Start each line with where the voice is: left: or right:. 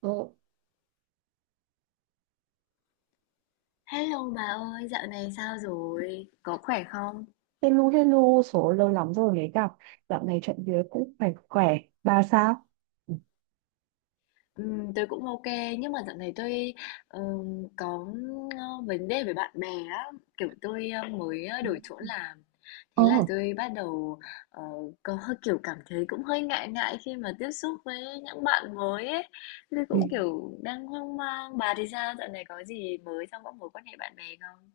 right: Ờ,
left: Hello bà ơi, dạo này sao rồi? Có khỏe không?
right: hello hello, số lâu lắm rồi mới gặp. Dạo này chuyện việc cũng phải khỏe. Bà sao?
left: Tôi cũng ok, nhưng mà dạo này tôi có vấn đề với bạn bè á, kiểu tôi mới đổi chỗ làm. Thế là
right: ờ
left: tôi bắt đầu ờ, có hơi kiểu cảm thấy cũng hơi ngại ngại khi mà tiếp xúc với những bạn mới ấy. Tôi
right: ừ,
left: cũng kiểu đang hoang mang. Bà thì sao? Dạo này có gì mới trong các mối quan hệ bạn bè không?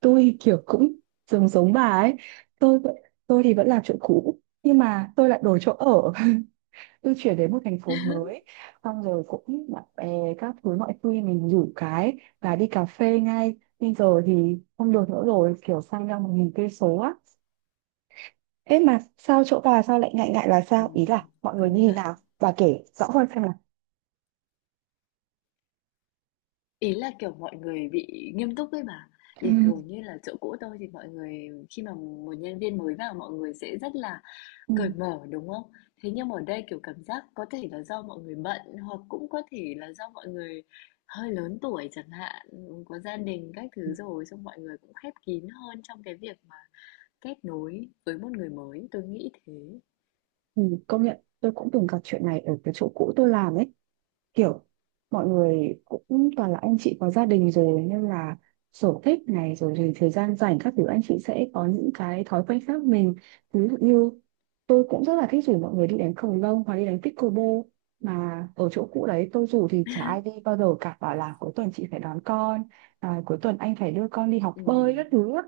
right: tôi kiểu cũng giống giống bà ấy. tôi vẫn- tôi thì vẫn làm chỗ cũ nhưng mà tôi lại đổi chỗ ở. Tôi chuyển đến một thành phố mới, xong rồi cũng bạn bè các thứ, mọi khi mình rủ cái và đi cà phê ngay bây giờ thì không được nữa rồi, kiểu sang ra một nghìn cây số á. Ế mà sao chỗ bà sao lại ngại ngại là sao, ý là
left: Ừm,
right: mọi người
left: công
right: như thế
left: nhận.
right: nào, bà kể rõ hơn xem.
left: Ý là, kiểu, mọi người bị nghiêm túc ấy bà.
right: Ừ.
left: Bình thường như là chỗ cũ tôi thì mọi người khi mà một nhân viên mới vào mọi người sẽ rất là
right: Ừ.
left: cởi mở, đúng không? Thế nhưng mà ở đây, kiểu, cảm giác có thể là do mọi người bận hoặc cũng có thể là do mọi người hơi lớn tuổi chẳng hạn, có gia đình các thứ rồi, xong mọi người cũng khép kín hơn trong cái việc mà kết nối với một người mới, tôi nghĩ thế.
right: Ừ. Công nhận tôi cũng từng gặp chuyện này ở cái chỗ cũ tôi làm ấy, kiểu mọi người cũng toàn là anh chị có gia đình rồi, nên là sở thích này rồi thì thời gian rảnh các thứ anh chị sẽ có những cái thói quen khác mình. Ví dụ như tôi cũng rất là thích rủ mọi người đi đánh cầu lông hoặc đi đánh pickleball, mà ở chỗ cũ đấy tôi rủ thì chả ai đi bao giờ cả, bảo là cuối tuần chị phải đón con, à, cuối tuần anh phải đưa con đi học bơi
left: Ừm,
right: các thứ á.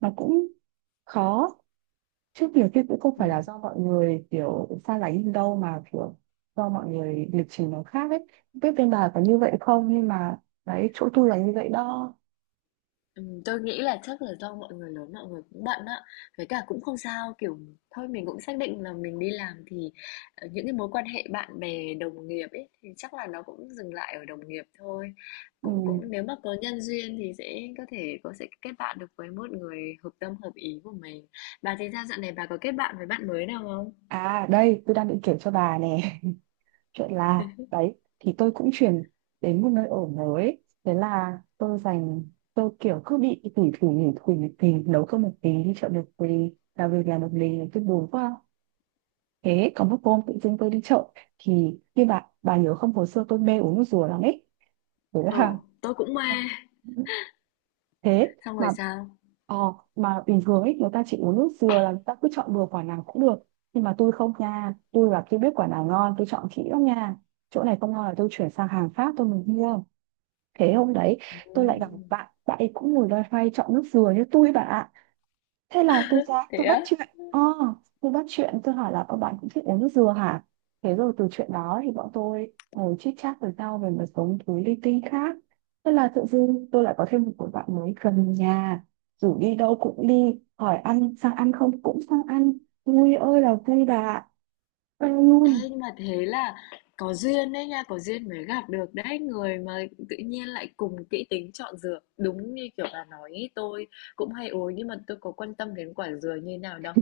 right: Nó cũng khó. Trước nhiều khi cũng không phải là
left: ừm.
right: do mọi người kiểu xa lánh mình đâu, mà kiểu do mọi người lịch trình nó khác ấy. Không biết bên bà có như vậy không, nhưng mà đấy, chỗ tôi là như vậy đó.
left: Tôi nghĩ là chắc là do mọi người lớn mọi người cũng bận á, với cả cũng không sao, kiểu, thôi mình cũng xác định là mình đi làm thì, những cái mối quan hệ bạn bè, đồng nghiệp ấy, thì chắc là nó cũng dừng lại ở đồng nghiệp thôi.
right: Ừ.
left: Cũng cũng nếu mà có nhân duyên thì sẽ có thể có sẽ kết bạn được với một người hợp tâm, hợp ý của mình. Bà thì sao dạo này bà có kết bạn với bạn mới nào không?
right: À đây, tôi đang định kể cho bà nè. Chuyện là đấy thì tôi cũng chuyển đến một nơi ở mới. Thế là tôi dành, tôi kiểu cứ bị tủi thủi nhủi thủi nhủi thủi nấu cơm một tí, đi chợ một tí, làm việc làm một mình, tôi buồn quá. Thế có một hôm tự dưng tôi đi chợ, thì như bà nhớ không, hồi xưa tôi mê uống nước dừa lắm ấy. Đấy
left: Ừ,
right: là.
left: tôi cũng mê.
right: Ờ. Thế
left: Xong rồi
right: mà,
left: sao?
right: ờ, mà bình thường ấy người ta chỉ uống nước dừa là người ta cứ chọn bừa quả nào cũng được, nhưng mà tôi không nha, tôi là tôi biết quả nào ngon, tôi chọn kỹ lắm nha. Chỗ này không ngon là tôi chuyển sang hàng Pháp tôi mới mua. Thế hôm đấy tôi lại gặp một
left: Ừm,
right: bạn, bạn ấy cũng ngồi loay hoay chọn nước dừa như tôi, bạn ạ. Thế là tôi ra
left: Thế
right: tôi bắt
left: á?
right: chuyện, tôi bắt chuyện, tôi hỏi là bạn cũng thích uống nước dừa hả. Thế rồi từ chuyện đó thì bọn tôi ngồi chit chat với nhau về một số thứ linh tinh khác. Thế là tự dưng tôi lại có thêm một người bạn mới gần nhà, rủ đi đâu cũng đi, hỏi ăn sang ăn không cũng sang ăn. Vui ơi là vui bà ạ. Ê
left: Ê,
right: luôn.
left: nhưng mà thế là có duyên đấy nha, có duyên mới gặp được đấy người mà tự nhiên lại cùng kỹ tính chọn dừa. Đúng như kiểu bà nói ý, tôi cũng hay uống nhưng mà tôi có quan tâm đến quả dừa như nào đâu.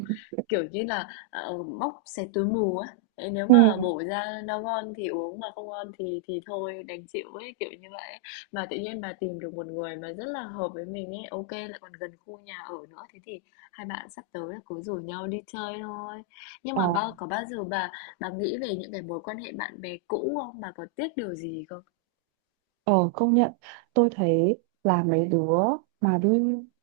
left: Kiểu như là móc xé túi mù á. Ê, nếu
right: Ừ.
left: mà bổ ra nó ngon thì uống mà không ngon thì thôi đành chịu ấy kiểu như vậy. Mà tự nhiên bà tìm được một người mà rất là hợp với mình ấy, ok lại còn gần khu nhà ở nữa thế thì hai bạn sắp tới là cứ rủ nhau đi chơi thôi. Nhưng
right: ờ
left: mà bao có bao giờ bà nghĩ về những cái mối quan hệ bạn bè cũ không? Bà có tiếc điều gì không?
right: Ờ công nhận, tôi thấy là mấy đứa mà đi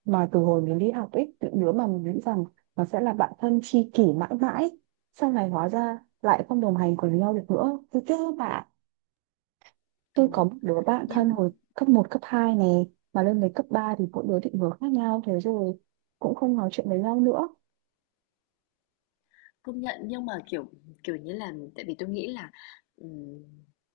right: mà từ hồi mình đi học ấy, những đứa mà mình nghĩ rằng nó sẽ là bạn thân tri kỷ mãi mãi, sau này hóa ra lại không đồng hành cùng nhau được nữa, tôi tiếc các bạn.
left: Ồ,
right: Tôi có một đứa bạn thân
left: nhưng
right: hồi cấp một cấp 2 này, mà lên đến cấp 3 thì mỗi đứa định hướng khác nhau, thế rồi cũng không nói chuyện với nhau nữa.
left: Công nhận nhưng mà, kiểu như là, tại vì tôi nghĩ là, ừm,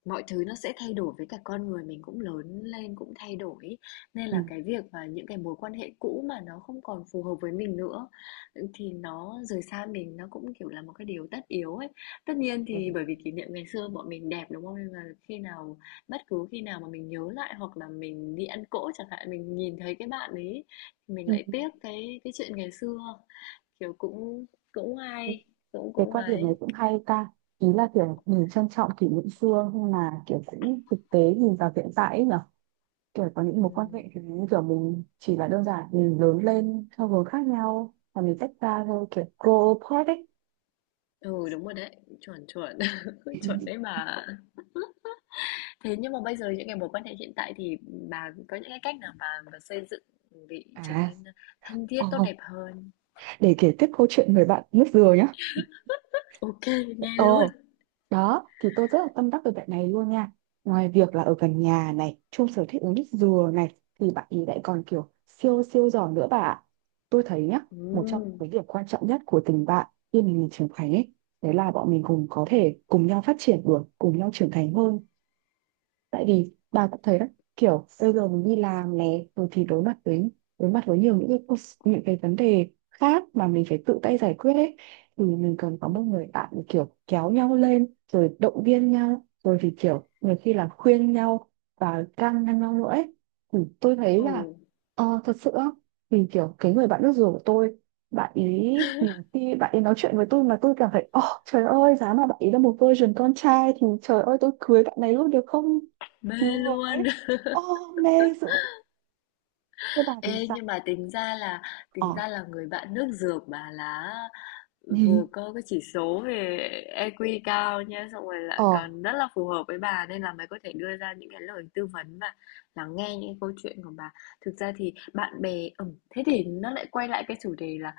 left: mọi thứ nó sẽ thay đổi với cả con người mình cũng lớn lên, cũng thay đổi ấy, nên là
right: Ừ.
left: cái việc và những cái mối quan hệ cũ mà nó không còn phù hợp với mình nữa, ừ, thì nó rời xa mình nó cũng, kiểu, là một cái điều tất yếu ấy. Tất nhiên
right: Ừ.
left: thì bởi vì kỷ niệm ngày xưa bọn mình đẹp, đúng không? Nên là khi nào bất cứ khi nào mà mình nhớ lại hoặc là mình đi ăn cỗ chẳng hạn, mình nhìn thấy cái bạn ấy, thì mình
right: Ừ.
left: lại tiếc cái chuyện ngày xưa. Kiểu, cũng cũng hay, cũng
right: Cái
left: cũng
right: quan điểm này
left: ấy.
right: cũng hay ta, ý là kiểu mình trân trọng kỷ niệm xưa nhưng mà kiểu cũng thực tế nhìn vào hiện tại ấy nhỉ, kiểu có những mối quan
left: Ừm.
right: hệ thì như kiểu mình chỉ là đơn giản mình lớn lên theo hướng khác nhau và mình tách ra thôi, kiểu grow apart ấy.
left: Ừ, đúng rồi đấy, chuẩn, chuẩn, chuẩn đấy bà. Thế nhưng mà bây giờ những cái mối quan hệ hiện tại thì bà có những cái cách nào bà xây dựng để trở
right: À,
left: nên thân thiết, tốt
right: ờ,
left: đẹp hơn?
right: để kể tiếp câu chuyện người bạn nước dừa nhá.
left: Ok, nghe
right: ờ
left: luôn.
right: Đó thì tôi rất là tâm đắc về bạn này luôn nha, ngoài việc là ở gần nhà này, chung sở thích uống nước dừa này, thì bạn ấy lại còn kiểu siêu siêu giỏi nữa bà ạ. Tôi thấy nhá, một trong những
left: Ừ.
right: cái điểm quan trọng nhất của tình bạn khi mình trưởng thành ấy, đấy là bọn mình cùng có thể cùng nhau phát triển được, cùng nhau trưởng thành hơn. Tại vì bà cũng thấy đó, kiểu bây giờ mình đi làm này rồi thì đối mặt với, đối mặt với nhiều những cái những cái vấn đề khác mà mình phải tự tay giải quyết ấy, thì mình cần có một người bạn để kiểu kéo nhau lên rồi động viên nhau rồi thì kiểu nhiều khi là khuyên nhau và can ngăn nhau nữa ấy. Thì tôi thấy
left: Ừ,
right: là thật sự á, thì kiểu cái người bạn nước dừa của tôi, bạn ý nhiều khi bạn ấy nói chuyện với tôi mà tôi cảm thấy ồ trời ơi giá mà bạn ấy là một version con trai thì trời ơi tôi cưới bạn này luôn được không.
left: mê
right: Chú
left: luôn.
right: với. Ô mê dữ. Thế bà thì
left: Ê,
right: sao?
left: nhưng mà tính ra là
right: Ờ
left: tính ra là người bạn nước dược bà là vừa
right: gì.
left: có cái chỉ số về EQ cao nha, xong rồi
right: Ờ
left: lại còn rất là phù hợp với bà nên là mày có thể đưa ra những cái lời tư vấn và lắng nghe những cái câu chuyện của bà. Thực ra thì bạn bè thế thì nó lại quay lại cái chủ đề là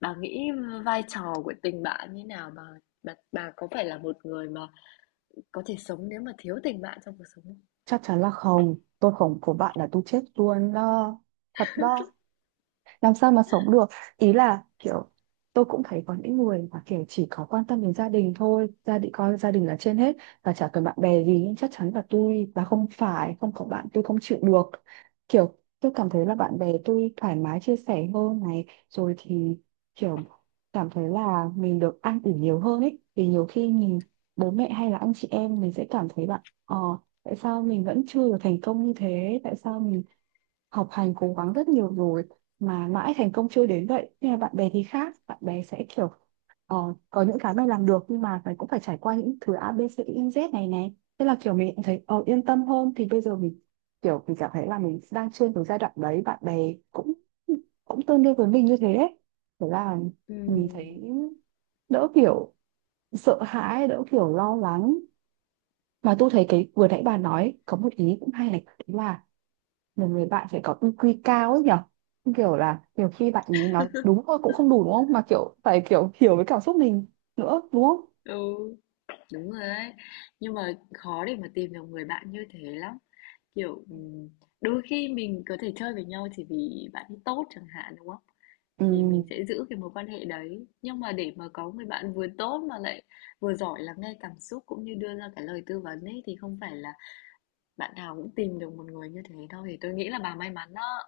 left: bà nghĩ vai trò của tình bạn như nào bà, bà, có phải là một người mà có thể sống nếu mà thiếu tình bạn trong cuộc sống không?
right: chắc chắn là không. Tôi không của bạn là tôi chết luôn đó. Thật đó. Làm sao mà sống được, ý là kiểu tôi cũng thấy có những người mà kiểu chỉ có quan tâm đến gia đình thôi, gia đình coi gia đình là trên hết và chả cần bạn bè gì. Nhưng chắc chắn là tôi và không phải không có bạn, tôi không chịu được. Kiểu tôi cảm thấy là bạn bè tôi thoải mái chia sẻ hơn này, rồi thì kiểu cảm thấy là mình được ăn ủi nhiều hơn ấy, vì nhiều khi mình bố mẹ hay là anh chị em mình sẽ cảm thấy bạn, tại sao mình vẫn chưa được thành công như thế, tại sao mình học hành cố gắng rất nhiều rồi mà mãi thành công chưa đến vậy. Nhưng mà bạn bè thì khác, bạn bè sẽ kiểu ờ, có những cái mày làm được, nhưng mà mày cũng phải trải qua những thứ A B C Y Z này này, thế là kiểu mình cũng thấy yên tâm hơn. Thì bây giờ mình kiểu mình cảm thấy là mình đang trên cái giai đoạn đấy, bạn bè cũng cũng tương đương với mình như thế đấy. Thế là
left: Ừ.
right: mình thấy đỡ kiểu sợ hãi, đỡ kiểu lo lắng. Mà tôi thấy cái vừa nãy bà nói có một ý cũng hay này, đấy là một người bạn phải có EQ cao ấy nhở, kiểu là nhiều khi bạn ấy nói đúng thôi cũng không đủ đúng không, mà kiểu phải kiểu hiểu với cảm xúc mình nữa đúng không.
left: Ừ. Đúng rồi ấy. Nhưng mà khó để mà tìm được người bạn như thế lắm. Kiểu, đôi khi mình có thể chơi với nhau chỉ vì bạn ấy tốt chẳng hạn đúng không?
right: Ừ.
left: Thì mình sẽ giữ cái mối quan hệ đấy. Nhưng mà để mà có người bạn vừa tốt mà lại vừa giỏi lắng nghe cảm xúc cũng như đưa ra cái lời tư vấn ấy thì không phải là bạn nào cũng tìm được một người như thế đâu. Thì tôi nghĩ là bà may mắn đó.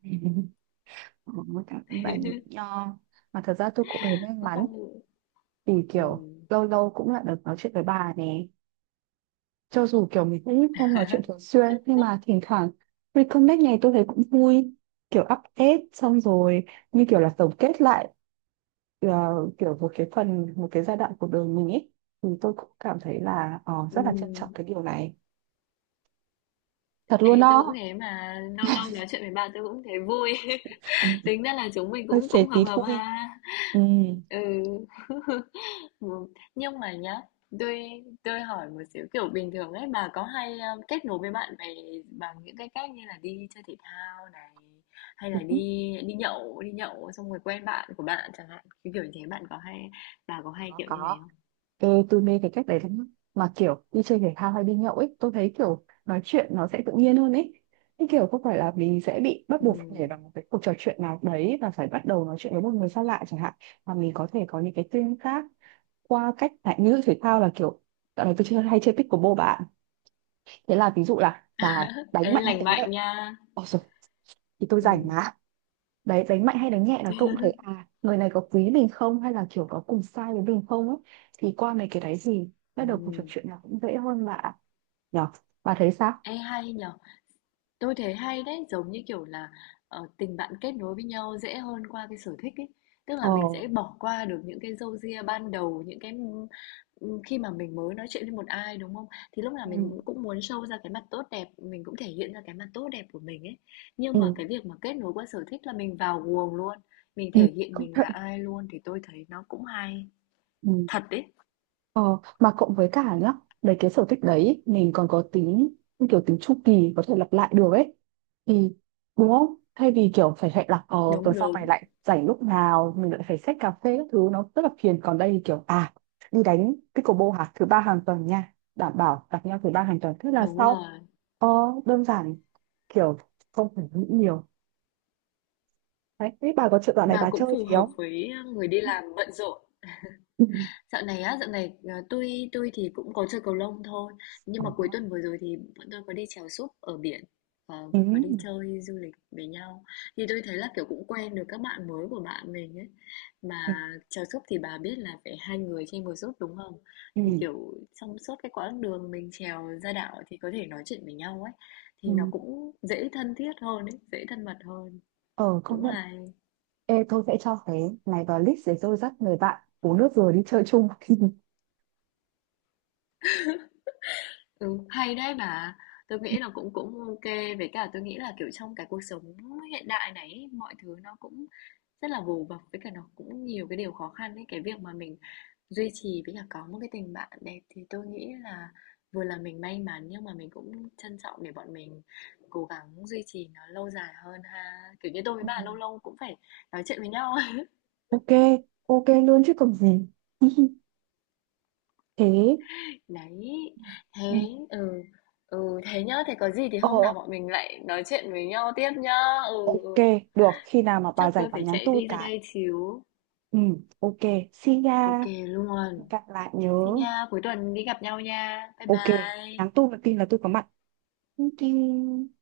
right: Ôi, cảm ơn bà nhiều nho, mà thật ra tôi cũng thấy may
left: Tôi
right: mắn,
left: không
right: vì kiểu
left: ừm.
right: lâu lâu cũng lại được nói chuyện với bà này, cho dù kiểu mình cũng không nói chuyện thường xuyên, nhưng mà thỉnh thoảng reconnect này tôi thấy cũng vui, kiểu update xong rồi như kiểu là tổng kết lại ờ, kiểu một cái phần, một cái giai đoạn cuộc đời mình ấy, thì tôi cũng cảm thấy là rất là trân trọng
left: Ừm.
right: cái điều này, thật luôn
left: Ê, tôi cũng
right: đó.
left: thế mà lâu lâu nói chuyện với bà tôi cũng thấy vui. Tính ra là chúng mình
right: Hơi
left: cũng
right: xế
left: cũng hợp
right: tí
left: hợp
right: phui.
left: ha.
right: Ừ,
left: Ừ. Ừ. Nhưng mà nhá, tôi hỏi một xíu kiểu bình thường ấy bà có hay kết nối với bạn bè bằng những cái cách như là đi chơi thể thao này hay là đi
right: đúng.
left: đi nhậu xong rồi quen bạn của bạn chẳng hạn. Cái kiểu như thế bạn có hay bà có hay
right: có
left: kiểu như thế
right: có
left: không?
right: tôi mê cái cách đấy lắm, mà kiểu đi chơi thể thao hay đi nhậu ấy, tôi thấy kiểu nói chuyện nó sẽ tự nhiên hơn ấy, cái kiểu không phải là mình sẽ bị bắt
left: Ừ.
right: buộc phải nhảy vào một cái cuộc trò chuyện nào đấy và phải bắt đầu nói chuyện với một người xa lạ chẳng hạn, mà mình có thể có những cái tương tác qua cách lại, như thể thao là kiểu dạo này tôi chơi hay chơi pickleball bạn, thế là ví dụ là bà đánh
left: Ê,
right: mạnh hay
left: lành
right: đánh
left: mạnh
right: nhẹ.
left: nha.
right: Ôi rồi, thì tôi rảnh
left: Ừ.
right: mà. Đấy, đánh mạnh hay đánh nhẹ là tôi cũng thấy à người này có quý mình không, hay là kiểu có cùng sai với mình không ấy. Thì qua mấy cái đấy gì, bắt
left: Ừ.
right: đầu cuộc trò chuyện là cũng dễ hơn bà nhở. Bà thấy sao?
left: Ê, hay nhở. Tôi thấy hay đấy, giống như kiểu là tình bạn kết nối với nhau dễ hơn qua cái sở thích ấy. Tức
right: ờ
left: là mình sẽ bỏ qua được những cái râu ria ban đầu, những cái khi mà mình mới nói chuyện với một ai đúng không? Thì lúc nào
right: ừ
left: mình cũng cũng muốn show ra cái mặt tốt đẹp, mình cũng thể hiện ra cái mặt tốt đẹp của mình ấy. Nhưng mà
right: ừ,
left: cái việc mà kết nối qua sở thích là mình vào guồng luôn, mình
right: ừ.
left: thể hiện
right: Công
left: mình là
right: nhận.
left: ai luôn thì tôi thấy nó cũng hay.
right: Ừ.
left: Thật đấy,
right: Ờ, mà cộng với cả nhá, đấy cái sở thích đấy mình còn có tính như kiểu tính chu kỳ, có thể lặp lại được ấy, thì đúng không? Thay vì kiểu phải hẹn là tuần
left: đúng
right: sau mày
left: đúng,
right: lại rảnh lúc nào, mình lại phải xách cà phê các thứ, nó rất là phiền. Còn đây thì kiểu à đi đánh pickleball hả, thứ ba hàng tuần nha, đảm bảo gặp nhau thứ ba hàng tuần, thế là
left: đúng
right: sau.
left: rồi.
right: ờ, Đơn giản, kiểu không phải nghĩ nhiều. Đấy thế bà có chuyện đoạn này
left: Mà
right: bà
left: cũng
right: chơi
left: phù
right: gì
left: hợp
right: không?
left: với người đi làm bận rộn.
right: Ừ.
left: Dạo này, tui thì cũng có chơi cầu lông thôi, nhưng
right: Ừ.
left: mà cuối tuần vừa rồi thì bọn tôi có đi chèo súp ở biển,
right: Ừ.
left: và có đi chơi du lịch với nhau. Thì tôi thấy là kiểu cũng quen được các bạn mới của bạn mình ấy.
right: Ừ.
left: Mà chèo súp thì bà biết là phải hai người trên một súp đúng không? Thì
right: Ừ.
left: kiểu trong suốt cái quãng đường mình chèo ra đảo thì có thể nói chuyện với nhau ấy, thì nó
right: Ừ.
left: cũng dễ thân thiết hơn ấy, dễ thân mật hơn.
right: Ờ, công
left: Cũng
right: nhận.
left: hay.
right: Ê, tôi sẽ cho cái này vào list để tôi dắt người bạn uống nước rồi đi chơi chung.
left: Ừ, hay đấy mà. Tôi nghĩ là cũng cũng ok, với cả tôi nghĩ là, kiểu, trong cái cuộc sống hiện đại này ấy, mọi thứ nó cũng rất là vồ vập, với cả nó cũng nhiều cái điều khó khăn ấy. Cái việc mà mình duy trì với cả có một cái tình bạn đẹp thì tôi nghĩ là vừa là mình may mắn nhưng mà mình cũng trân trọng để bọn mình cố gắng duy trì nó lâu dài hơn ha. Kiểu như tôi với
right: Ừ.
left: bà lâu lâu cũng phải nói chuyện với nhau.
right: Ok, ok luôn chứ còn gì. Thế,
left: Đấy,
right: ừ,
left: thế ừ, ừ, thế nhá, thế có gì thì
right: ờ,
left: hôm nào bọn mình lại nói chuyện với nhau tiếp nhá. Ừ,
right: ok,
left: ừ.
right: được. Khi nào mà bà
left: Chắc
right: rảnh
left: tôi
right: bà
left: phải
right: nhắn
left: chạy
right: tôi
left: đi ra
right: cái.
left: đây xíu.
right: Ừ, ok, see
left: Ok
right: ya.
left: luôn.
right: Gặp lại nhớ.
left: Xin nha, cuối tuần đi gặp nhau nha. Bye
right: Ok,
left: bye.
right: nhắn tôi một tin là tôi có mặt. Thank you.